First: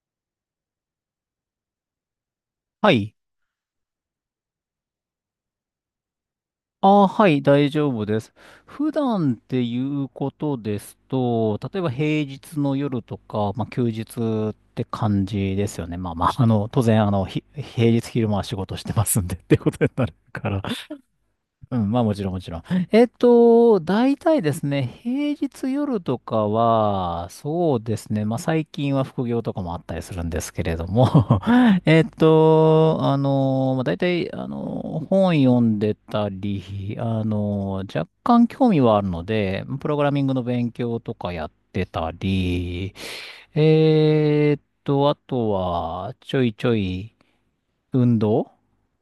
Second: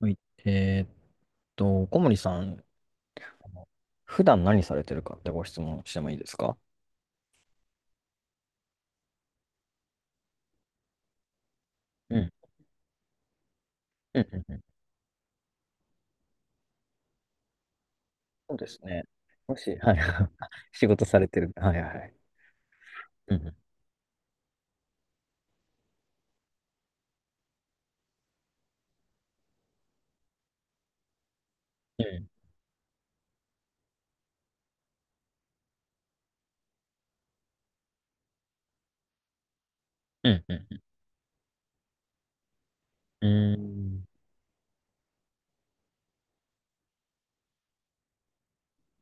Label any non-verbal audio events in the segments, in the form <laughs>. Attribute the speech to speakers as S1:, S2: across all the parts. S1: はい。えーっ小森さん、
S2: はい。
S1: あの普段何されてるかってご質問してもいいですか？
S2: ああ、はい、大丈夫です。普段っていうことですと、例えば
S1: う
S2: 平
S1: ん。
S2: 日の夜とか、まあ、休日
S1: うんうん
S2: っ
S1: うん。
S2: て感じですよね。まあまあ、当然、平日昼間は仕
S1: そうで
S2: 事
S1: す
S2: して
S1: ね。
S2: ますんでって
S1: も
S2: こ
S1: し、
S2: とに
S1: はい。
S2: なる
S1: <laughs>
S2: から。
S1: 仕事されてる。は
S2: う
S1: い
S2: ん、
S1: はい
S2: まあ
S1: は
S2: も
S1: い。
S2: ちろんもちろん。
S1: うんう
S2: 大体ですね、平日夜とかは、そうですね、まあ最近は副業とかもあったりするんですけれども。 <laughs>
S1: ん
S2: まあ大体、本読んでたり、若干興味はあるので、プログラミン
S1: う
S2: グの
S1: ん
S2: 勉
S1: う
S2: 強とかやってたり、
S1: んうん。うーん。
S2: あとは、ちょいちょい運動。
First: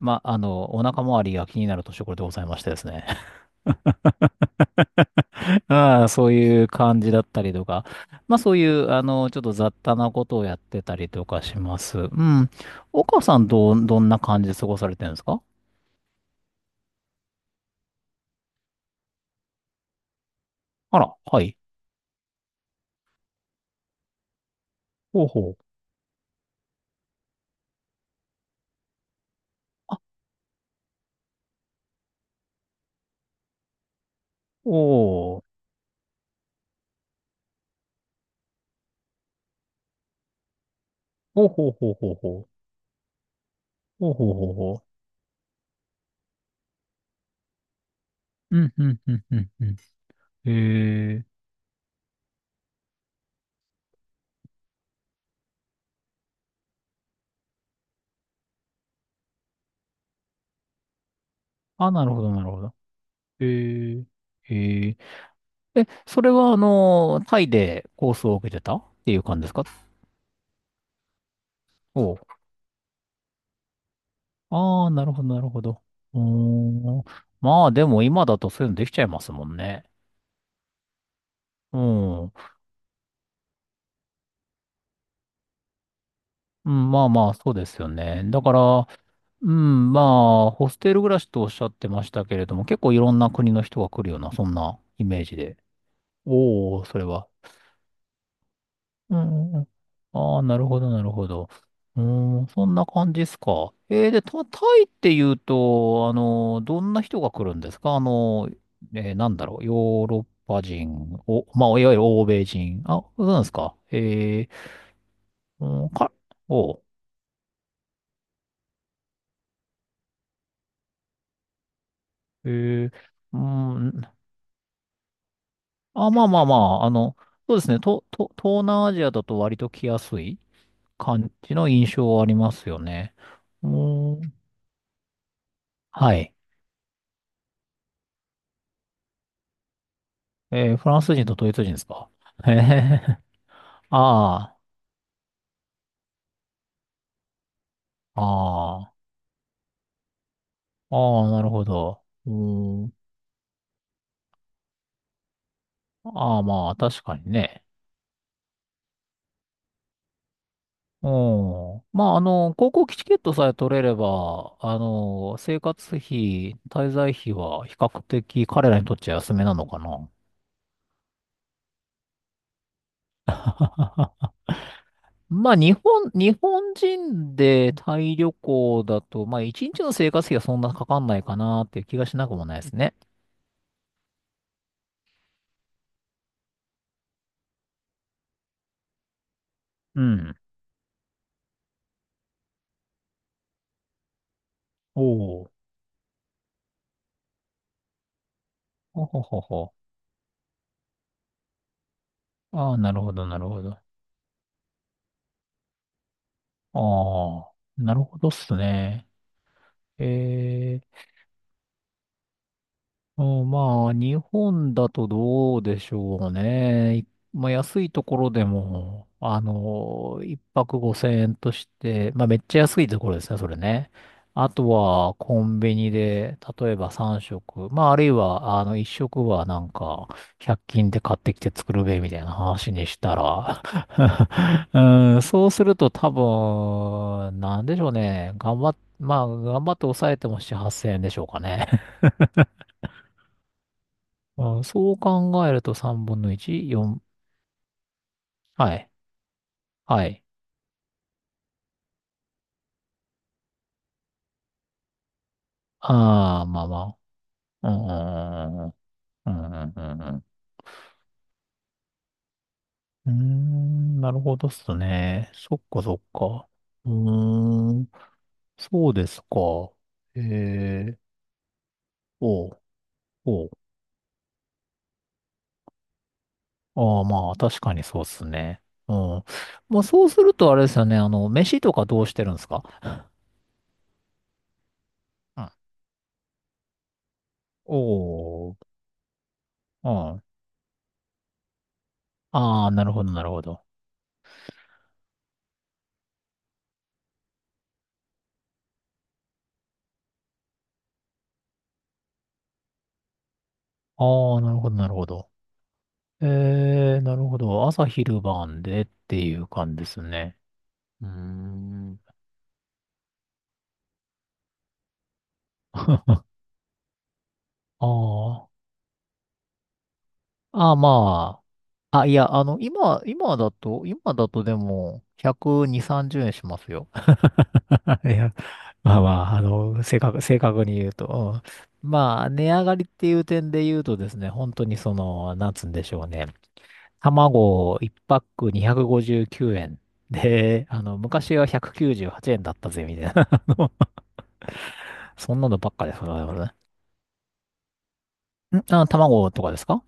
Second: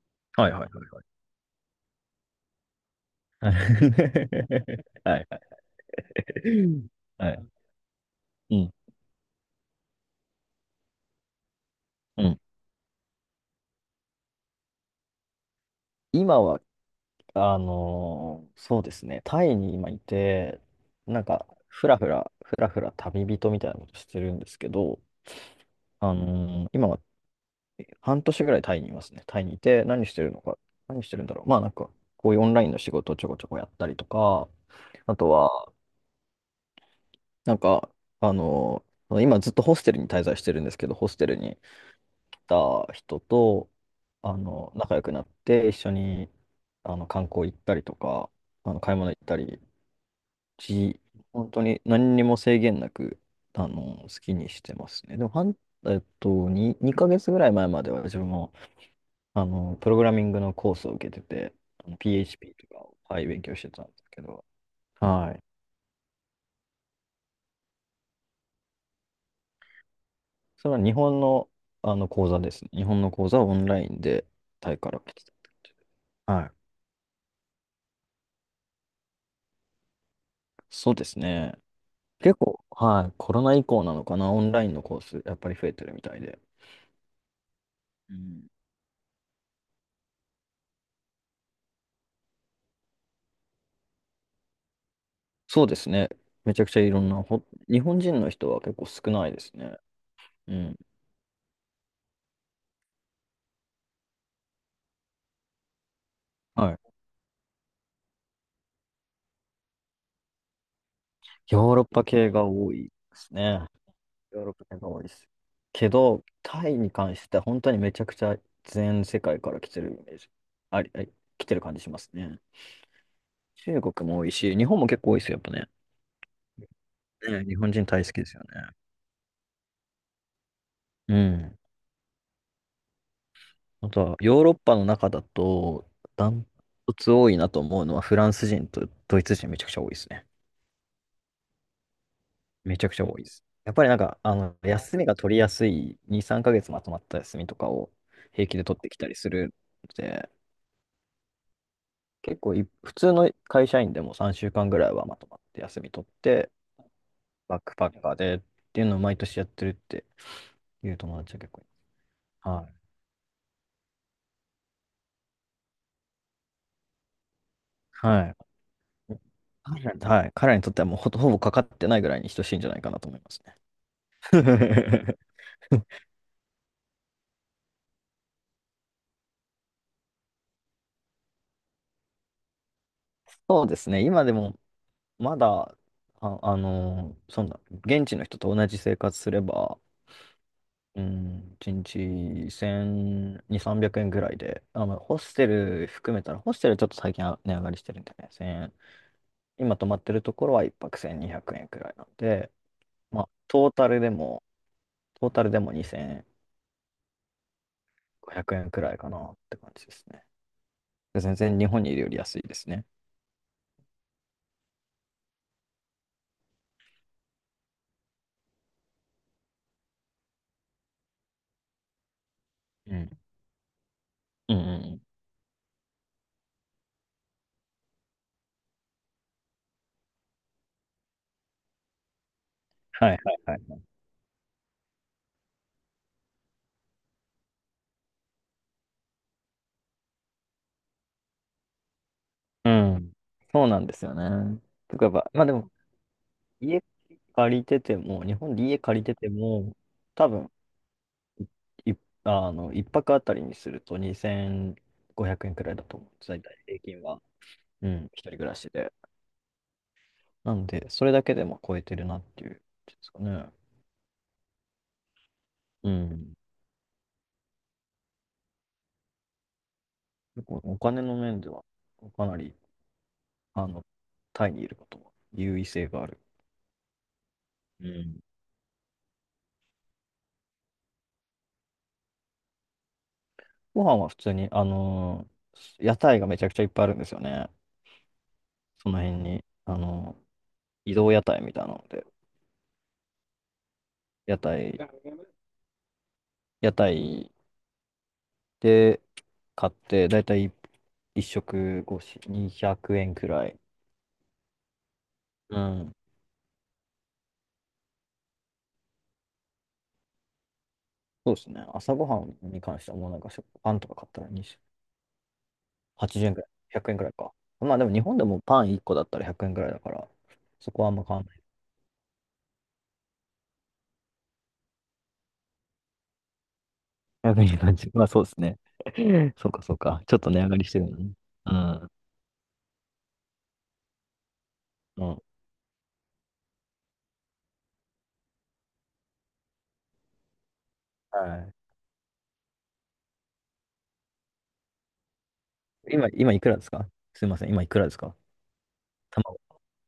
S2: まあ、
S1: はいはいはい
S2: お腹
S1: はい。
S2: 周りが気になる年頃でございましてですね。
S1: <laughs> はいはい。
S2: <laughs> ああ、そういう感じだっ
S1: は
S2: た
S1: い。
S2: りとか。まあそ
S1: う
S2: うい
S1: ん。
S2: う、ちょっと雑多なことをやってたりとかします。う
S1: うん。
S2: ん。岡さん、どんな感じで過ごされてるんですか？
S1: 今は、そうですね。タイに今いて、
S2: あら、
S1: なん
S2: は
S1: か、
S2: い。
S1: ふらふら旅人みたいなことしてるんですけど、
S2: ほうほ
S1: 今半年ぐらいタイにいますね。タイにいて、何してるのか、何してるんだろう。まあなんか、こういうオンラインの仕事をちょこちょこやったりとか、
S2: う。
S1: あと
S2: おー。
S1: は、なんか、あの、今ずっとホステルに滞在してるんですけど、ホステル
S2: ほう
S1: に
S2: ほうほうほう
S1: 来
S2: ほう。
S1: た人と、
S2: ほうほうほうほ
S1: 仲良くなって、一緒に、観光行ったりとか、
S2: う。うん、う
S1: 買い
S2: ん、
S1: 物
S2: う
S1: 行
S2: ん、
S1: っ
S2: う
S1: た
S2: ん、
S1: り、
S2: うん。
S1: じ、
S2: えー。
S1: 本当に何にも制限なく、好きにしてますね。でも、半えっと、2ヶ月ぐらい前までは自分もプログラミングのコースを受けてて、
S2: あ、なるほど、なる
S1: PHP
S2: ほ
S1: と
S2: ど。
S1: かを、はい、勉
S2: え
S1: 強してたんで
S2: ー。
S1: すけど、
S2: えー。
S1: はい。
S2: え、それは、タイでコースを受けてたっていう感じですか？
S1: それは日本の、
S2: お、
S1: 講座ですね。日本の講座はオンラインでタイ
S2: ああ、
S1: から
S2: なる
S1: 来
S2: ほ
S1: てた
S2: ど、
S1: っ
S2: なる
S1: て感
S2: ほ
S1: じで。
S2: ど。うー
S1: はい。
S2: ん。まあ、でも今だとそういうのできちゃいますもんね。
S1: そうですね。
S2: うん。う
S1: 結構、はい、コロナ以降なのかな、オンラインのコース、やっぱり増えてるみたいで。
S2: ん、まあまあ、そうですよ
S1: う
S2: ね。だ
S1: ん、
S2: から、うん、まあ、ホステル暮らしとおっしゃってましたけれども、結構いろんな国の人が来るような、そんなイメージで。
S1: そうですね。めちゃく
S2: お
S1: ちゃ
S2: お、
S1: い
S2: そ
S1: ろ
S2: れ
S1: んな、
S2: は。
S1: 日本人の人は結構少
S2: う
S1: な
S2: ん
S1: いで
S2: うん
S1: す
S2: うん。
S1: ね。
S2: ああ、
S1: う
S2: なる
S1: ん。
S2: ほど、なるほど。うーん、そんな感じですか。えー、で、タイって言うと、
S1: は
S2: どん
S1: い。
S2: な人が来るんですか？なんだろう、ヨーロッパ人、お、まあ、
S1: ヨーロ
S2: い
S1: ッ
S2: わゆる
S1: パ
S2: 欧
S1: 系
S2: 米
S1: が多
S2: 人。
S1: いで
S2: あ、そう
S1: す
S2: なんです
S1: ね。
S2: か。
S1: ヨー
S2: え
S1: ロッパ圏が多いです。
S2: ー、う
S1: け
S2: ん、か、
S1: ど、タ
S2: お
S1: イ
S2: う、
S1: に関しては本当にめちゃくちゃ全世界から来てるイメージ。あり、あり、来てる感じしますね。
S2: えー、う
S1: 中
S2: ん、
S1: 国も多いし、日本も結構多いですよ、やっぱね。
S2: あ、まあまあまあ、
S1: ね、
S2: そ
S1: 日
S2: うです
S1: 本
S2: ね、
S1: 人大好きですよね。
S2: 東南アジアだと割と来やすい
S1: う
S2: 感じ
S1: ん。
S2: の印象はありますよね。う
S1: あとは、
S2: ーん、
S1: ヨーロッパの中だと、
S2: は
S1: ダ
S2: い。
S1: ントツ多いなと思うのは、フランス人とドイツ人めちゃくちゃ多いですね。
S2: えー、フランス人とドイツ人ですか？ <laughs> へ
S1: めちゃくちゃ
S2: え、
S1: 多いです。やっぱりなんか、
S2: あ
S1: 休みが取りやすい、2、3ヶ月まとまった休みとかを
S2: あ、
S1: 平気で取
S2: あ
S1: って
S2: あ、
S1: きたりするので、
S2: ああ、なるほど。う
S1: 結構い、
S2: ーん。
S1: 普通の会社員でも3週間ぐらいはまとまって休み取っ
S2: ああ、
S1: て、
S2: まあ、確かに
S1: バッ
S2: ね。
S1: クパッカーでっていうのを毎年やってるっていう
S2: う
S1: 友達は結構い
S2: ん。まあ、
S1: ま
S2: 航
S1: す。
S2: 空機チケットさえ取れれば、生活費、滞在費は比較
S1: はい。は
S2: 的
S1: い。
S2: 彼らにとっちゃ安めなのか
S1: 彼らに
S2: な。
S1: はい。彼らにとってはもうほぼかかってないぐらいに等しいんじゃないかなと思いますね。
S2: <laughs>
S1: <laughs>
S2: まあ、日本人でタイ旅行だと、まあ、一日の生活費はそんなかかんないかなっていう気がしなくもないですね。
S1: そうですね。今でも、まだ、あ、あのーそんな、現地の人と同じ生活すれば、
S2: うん。
S1: うん、1日1200、300円ぐらいで、あ、まあ、
S2: お
S1: ホステ
S2: お。
S1: ル含めたら、ホステルちょっと最近は値上がりしてるんでね、1000円。
S2: ほほほほ、
S1: 今泊まってるところは一泊1200円くえんくらいなんで、
S2: ああ、なるほ
S1: ま
S2: ど、
S1: あ、
S2: なるほど。あ
S1: トータルでも2500
S2: あ、なるほどっす
S1: 円くえんくらい
S2: ね。
S1: かなって感じですね。
S2: え、
S1: 全然日本にいるより安いですね。
S2: うん、まあ、日本だとどうでしょうね。い、まあ、安いところでも、一泊5000円として、まあ、めっちゃ安い
S1: う
S2: とこ
S1: ん。
S2: ろですね、それね。あ
S1: うんう
S2: と
S1: んうん。
S2: は、コンビニで、例えば3食、まあ、あるいは、1食はなんか、100均で買ってきて作るべ、みたいな話にし
S1: は
S2: た
S1: いはいはい
S2: ら、
S1: はい。
S2: <laughs> うん、そうすると多分、なんでしょうね。頑張っ、まあ、頑張って抑えても7、8000円でしょうかね。
S1: うん。そうなんですよね。
S2: あ、そ
S1: と
S2: う
S1: かば、ま
S2: 考
S1: あ
S2: え
S1: で
S2: る
S1: も、
S2: と3分の1、
S1: 家
S2: 4、
S1: 借りてても、日本で
S2: は
S1: 家
S2: い、
S1: 借りてても、
S2: はい。
S1: 多分、い、あの、一泊あたりにすると2500円くえんくらいだと思う。大
S2: ああ、
S1: 体
S2: まあ
S1: 平
S2: ま
S1: 均は。
S2: あ。う
S1: うん、一人暮ら
S2: ん、う
S1: し
S2: ん、
S1: で。
S2: うん、うん。うん、う
S1: なので、それだけでも超えてるなっていう、で
S2: ー
S1: すかね。
S2: ん、なるほどっすね。そっか
S1: う
S2: そっ
S1: ん。
S2: か。うーん、そうですか。え、
S1: 結構お
S2: え、
S1: 金の面では、かな
S2: お
S1: り、
S2: う、おう。
S1: あの、タイにいることは優位性がある。
S2: ああ、まあ、確かに
S1: う
S2: そうっ
S1: ん。
S2: すね。うん。まあ、そうするとあれですよね。飯とかどうしてるんですか？
S1: ご飯は普通に、
S2: うん。
S1: 屋台がめちゃくちゃいっぱいあるんですよね。
S2: おお、
S1: その辺に、
S2: うん。
S1: 移動屋台みたいなので、
S2: ああ、なるほど、なるほど。
S1: 屋台、屋台で買って、だいたい1食越し200円くえんくらい。
S2: ああ、なるほど、なるほど。
S1: うん。
S2: えー、なるほど。朝昼晩でっていう感じですね。うー
S1: そうですね。朝
S2: ん。
S1: ごはんに関してはもうなんかパンとか買ったらに
S2: <laughs> あ
S1: 80円くらい、100円くえんくらいか。まあでも日本でも
S2: あ。
S1: パン1個だったら100円くえんくらいだから、そ
S2: ああ、
S1: こはあんま変わんな
S2: ま
S1: い。
S2: あ。あ、いや、今だと、今だとでも、120、30円しますよ。
S1: <laughs> 100円っ感じ。
S2: <laughs>
S1: まあ
S2: い
S1: そうで
S2: や、
S1: すね。
S2: まあまあ、
S1: <laughs> そうかそうか。ちょっと
S2: 正
S1: 値上が
S2: 確
S1: りし
S2: に
S1: てる
S2: 言う
S1: のね。
S2: と。
S1: う
S2: う
S1: ん。
S2: ん、まあ、値上がりっていう点で言うとですね、本当にそ
S1: うん。
S2: の、なんつうんでしょうね。卵1パック259円。で、昔は
S1: は
S2: 198円だったぜ、みたいな。<laughs> そんなのばっかで
S1: い。
S2: す。
S1: 今いく
S2: 我、
S1: らですか？すいません。今いくらですか？
S2: ね。んあ、卵
S1: 卵。
S2: とかですか？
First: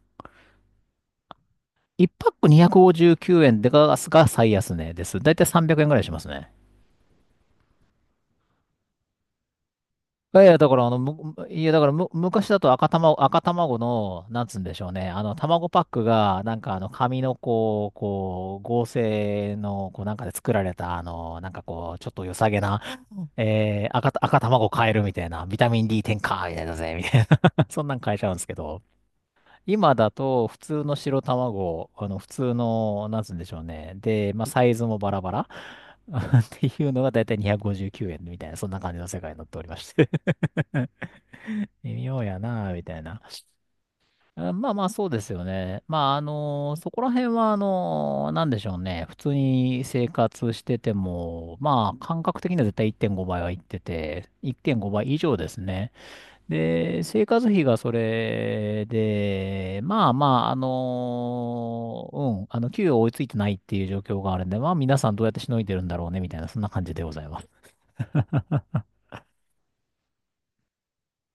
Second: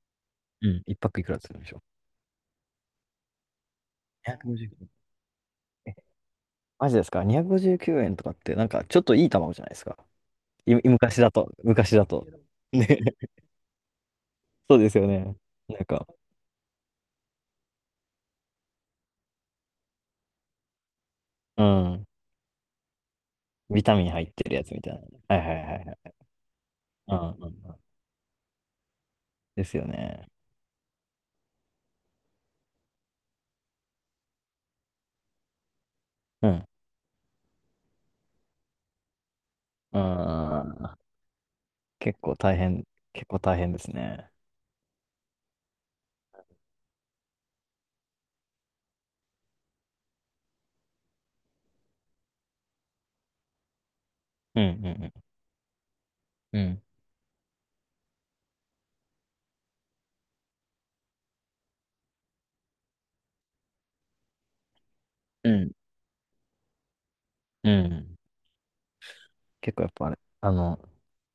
S1: うん。いくらするんでしょ
S2: 1 パック259円で
S1: う。
S2: ガスが最
S1: 259
S2: 安値です。だいたい300円
S1: 円。
S2: ぐ
S1: え、
S2: らいしますね。
S1: マジですか？ 259 円とかって、なんかちょっといい卵じゃないですか。
S2: いやいや、だからあの、
S1: 昔だ
S2: む
S1: と。
S2: いや、だから
S1: 昔だ
S2: む、
S1: と。
S2: 昔だと
S1: ね。<laughs>
S2: 赤卵の、なんつうんで
S1: そう
S2: しょ
S1: で
S2: う
S1: すよ
S2: ね。
S1: ね。
S2: 卵
S1: な
S2: パッ
S1: ん
S2: ク
S1: か、
S2: が、紙のこう、こう、合成の、こう、なんかで作られた、なんか
S1: う
S2: こう、
S1: ん。
S2: ちょっと良さげな、
S1: ビ
S2: え
S1: タ
S2: ー、
S1: ミン入っ
S2: 赤
S1: てるや
S2: 卵
S1: つみ
S2: 買
S1: た
S2: え
S1: いな。
S2: るみたい
S1: は
S2: な、
S1: いはい
S2: ビ
S1: は
S2: タミ
S1: い
S2: ン
S1: は
S2: D
S1: い。
S2: 添加みたいだぜ、み
S1: う
S2: た
S1: ん
S2: い
S1: うんう
S2: な。<laughs>
S1: ん。
S2: そんなん買えちゃうんですけど。
S1: ですよ
S2: 今だ
S1: ね。
S2: と普通の白卵、あの普通の、なんつうんでしょうね。で、まあサイズもバラバラ <laughs>
S1: う
S2: っ
S1: ん。
S2: ていうのがだいたい259円みたいな、そんな感じの世界になっておりまして。 <laughs>
S1: ああ、
S2: 微
S1: 結
S2: 妙
S1: 構
S2: や
S1: 大
S2: なみ
S1: 変、
S2: たいな。
S1: 結構大変ですね。
S2: あ、まあまあ、そうですよね。まあ、あのそこら辺は、あのなんでしょうね。普通に生活してても、まあ、感覚的には絶対1.5倍はいってて、
S1: うん、う
S2: 1.5倍以
S1: ん、
S2: 上ですね。
S1: うん。
S2: で、生活費がそれで、まあまあ、あのー、うん、給与追いついてないっていう状況があるんで、まあ皆さんどうやってし
S1: う
S2: のい
S1: ん、
S2: でるんだろうね、みたいな、そんな感じでございます。
S1: うん。うん。結構やっぱあれ、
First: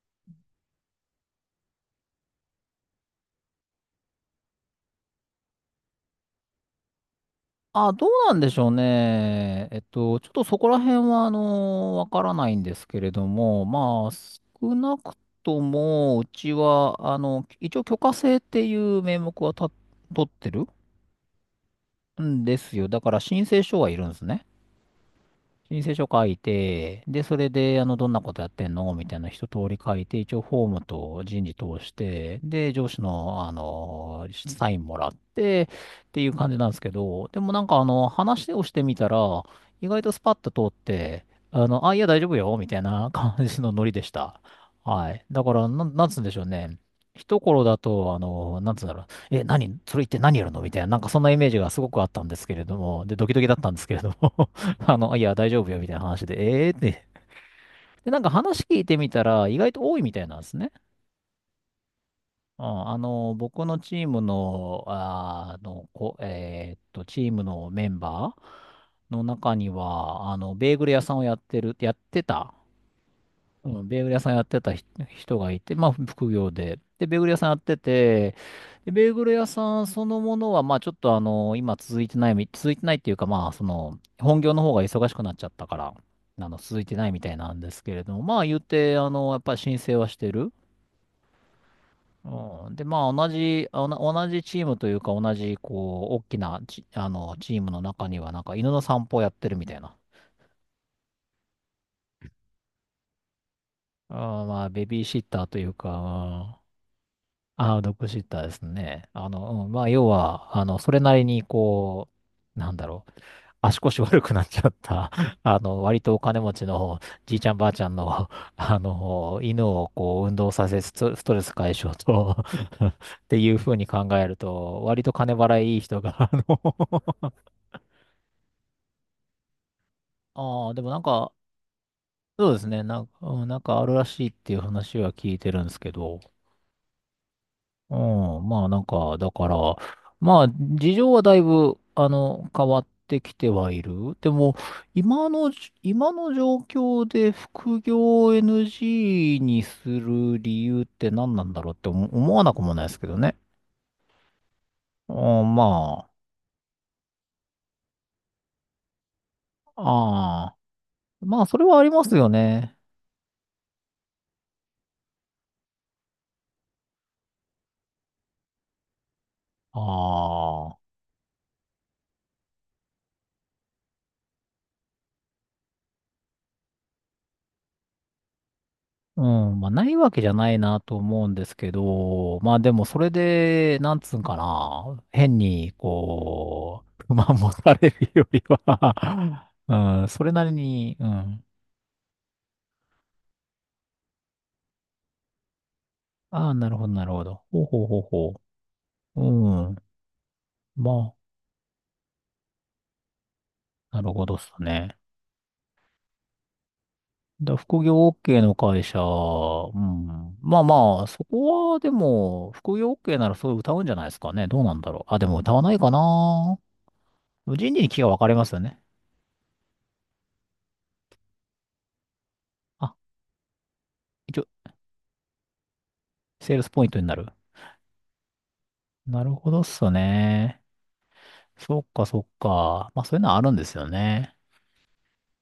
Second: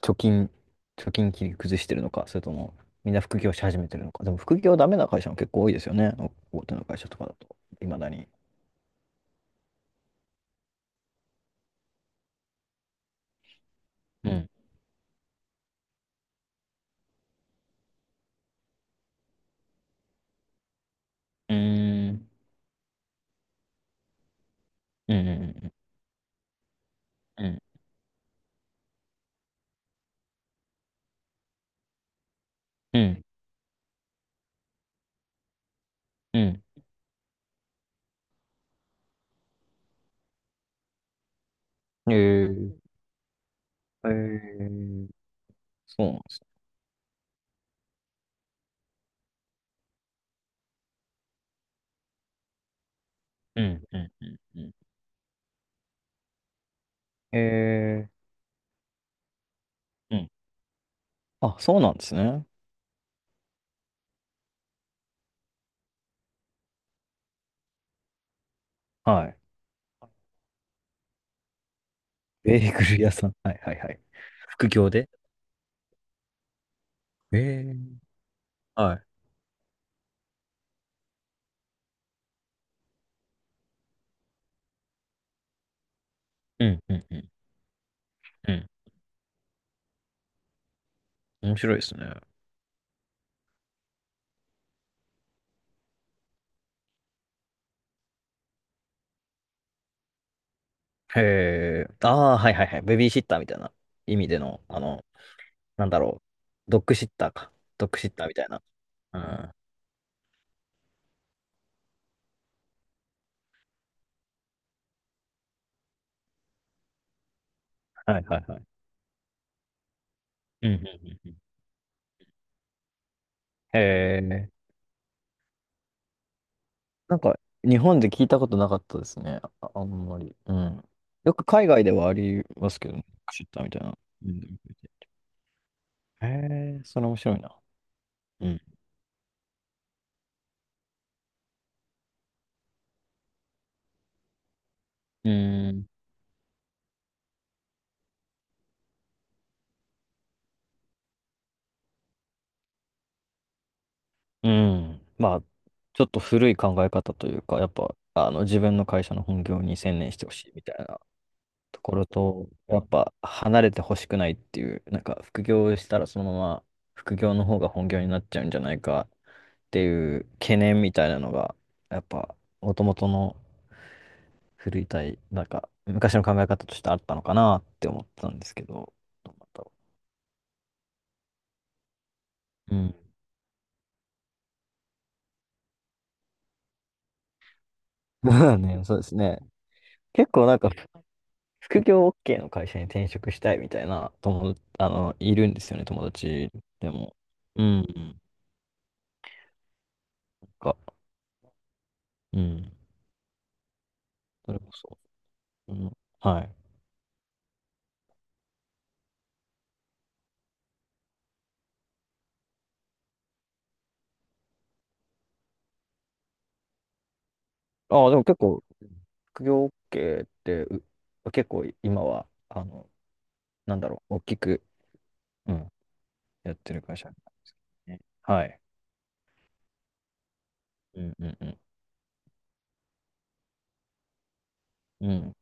S1: 貯金、貯金切り崩してるのか、それとも、みんな副業し始めてるのか。でも副業ダメな会社も結構多いですよね。大手の会社とかだと、い
S2: あ、
S1: ま
S2: どう
S1: だに。
S2: なんでしょうね。ちょっとそこら辺は、あのーわからないんですけれども、まあ、
S1: うん。
S2: 少なくとも、うちは、一応許可制っていう名目は取ってる
S1: うーん。
S2: んですよ。だから申請書はいるんですね。
S1: うん、うん、
S2: 申請書書いて、で、そ
S1: う
S2: れ
S1: ん、
S2: で、どんなことやってんのみたいな一通り書いて、一応フォームと人事通して、で、上
S1: う
S2: 司
S1: ん、
S2: の、サインもらって、っていう
S1: う
S2: 感じ
S1: ん。
S2: なんですけど、でもなんか、話をしてみたら、意外とスパッと通って、あ、いや、
S1: うん。
S2: 大丈夫よ、みた
S1: え
S2: いな感じのノリでし
S1: ー、
S2: た。
S1: えー、
S2: はい。だから、
S1: そ
S2: な
S1: う
S2: ん
S1: な
S2: つ
S1: ん
S2: う
S1: で
S2: んでし
S1: す
S2: ょう
S1: ね。
S2: ね。一頃だと、なんつうんだろう。え、何それ言って何やるのみたいな、なんかそんなイメージがすごくあったんですけれども、で、ドキドキだっ
S1: う
S2: たんで
S1: ん、
S2: すけ
S1: う
S2: れ
S1: ん、
S2: ど
S1: うん、
S2: も。
S1: うん。
S2: <laughs> いや、大丈夫よ、みたいな話で、えーって。で、なん
S1: え
S2: か話聞いてみたら、意外と多いみ
S1: ー、う
S2: たい
S1: ん。
S2: なんですね。
S1: あ、そうなんですね。
S2: うん、僕のチームの、あーあの、こ、えーっと、チームのメンバーの
S1: はい。
S2: 中には、ベーグル屋さんをやってる、やってた、
S1: ベーグル屋さん。はい
S2: う
S1: はいは
S2: ん、ベ
S1: い。
S2: ーグル屋さんやって
S1: 副
S2: た
S1: 業で。
S2: 人がいて、まあ、副業で。で、ベーグル屋
S1: え
S2: さんやって
S1: え、
S2: て、で、
S1: はい。
S2: ベーグル屋さんそのものは、まあ、ちょっとあの、今続いてないみ、続いてないっていうか、まあ、その、本業の方が忙しくなっちゃったから、
S1: う
S2: 続
S1: ん
S2: い
S1: う
S2: て
S1: ん
S2: ない
S1: う
S2: み
S1: ん。
S2: たいなんですけれども、まあ、
S1: う
S2: 言っ
S1: ん。
S2: て、やっぱり申請はしてる。
S1: 面白いですね。
S2: うん、で、まあ、同じ、あおな同じチームというか、同じ、こう、大きなチ、あの、チームの中には、なんか、犬の散歩をやってるみたいな。
S1: へえ。ああ、はいはいはい。ベビーシッターみたいな意味で
S2: あー、ま
S1: の、
S2: あ、ベビーシッターという
S1: なんだろう。
S2: か、
S1: ドッグシッターか。
S2: ああ、
S1: ドッ
S2: ドッ
S1: グ
S2: グ
S1: シッ
S2: シッ
S1: ターみ
S2: ター
S1: たい
S2: で
S1: な。
S2: すね。
S1: うん。は
S2: うん、まあ、要は、それなりに、こう、なんだろう、足腰悪くなっちゃった、<laughs> 割とお金持ちのじいちゃんばあちゃんの、
S1: いはい
S2: <laughs>
S1: はい。
S2: 犬をこう、運動
S1: う
S2: さ
S1: んう
S2: せ、
S1: ん
S2: スト
S1: う
S2: ス
S1: んう
S2: ト
S1: ん。
S2: レス解消と <laughs> っていうふうに考
S1: へ
S2: える
S1: え。
S2: と、割と金払いいい人が、あの。
S1: なんか、日本で聞いたことなかったですね。あ、あんま
S2: <laughs>
S1: り。う
S2: ああ、で
S1: ん。
S2: もなんか、
S1: よく海外ではあり
S2: そうです
S1: ます
S2: ね、
S1: けど
S2: な
S1: ね。
S2: ん
S1: ドッ
S2: か、
S1: グシ
S2: うん、
S1: ッ
S2: なん
S1: ターみ
S2: か
S1: たい
S2: ある
S1: な。
S2: らし
S1: う
S2: いってい
S1: ん。
S2: う話は聞いてるんですけど、
S1: へえ、それ面白いな。
S2: うん、
S1: うん。
S2: まあなんか、だから、まあ事情はだいぶ、変わってきてはいる。でも、今
S1: う
S2: の
S1: ん。
S2: 今の状況で副業を NG にする理由って何なんだろうって思わなくもないですけどね。
S1: うん。
S2: う
S1: まあ、
S2: ん、
S1: ちょ
S2: ま
S1: っと古い考え方というか、やっぱ、自分の会社の本業に
S2: あ、
S1: 専念してほしい
S2: ああ、
S1: みたいな
S2: まあそれは
S1: と
S2: あり
S1: こ
S2: ま
S1: ろ
S2: すよ
S1: と、
S2: ね。
S1: やっぱ、離れてほしくないっていう、なんか、副業したらそのまま、副業の方が本業になっちゃうんじゃないかっていう懸
S2: あ
S1: 念
S2: あ。
S1: みたいなのが、やっぱ、もともとの古い体、なんか、昔の考え方としてあったのかなって思ったんですけど、
S2: う
S1: どうなん
S2: ん、
S1: だ
S2: まあ、
S1: ろ
S2: ないわけじゃないなと思うんですけど、まあで
S1: う。う
S2: も
S1: ん。
S2: そ
S1: <laughs>
S2: れで、なんつうんかな、変に、こう、<laughs> 不満持たれるより
S1: まあね、そうですね。
S2: は <laughs> うん、それ
S1: 結
S2: な
S1: 構
S2: り
S1: なんか
S2: に、うん。
S1: 副業 OK の会社に転職したいみたいな友達、いるんですよね、友
S2: あ
S1: 達
S2: あ、なるほ
S1: で
S2: ど、なる
S1: も。
S2: ほど。
S1: う
S2: ほう
S1: ん。な
S2: ほうほう
S1: ん
S2: ほう。うん。
S1: か、
S2: ま
S1: うん。
S2: あ、なるほどっす
S1: それこ
S2: ね。
S1: そ。うん。はい。
S2: だ副業 OK の会社、うん。まあまあ、そこはでも、副業 OK ならそう歌うんじゃないですかね。どうなんだろう。あ、でも歌わないかな。人事に気
S1: あ
S2: が
S1: あ、で
S2: 分
S1: も
S2: かれ
S1: 結
S2: ますよ
S1: 構、
S2: ね。
S1: 副業 OK って、結構今は、
S2: あ、
S1: なんだろう、大き
S2: 一応
S1: く、うん、や
S2: セ
S1: っ
S2: ールス
S1: てる
S2: ポイン
S1: 会
S2: ト
S1: 社
S2: に
S1: なん
S2: な
S1: で
S2: る。
S1: すね。はい。
S2: なるほどっすね。
S1: うんうんうん
S2: そっかそっか。まあそういうのはあるんですよね。
S1: うん。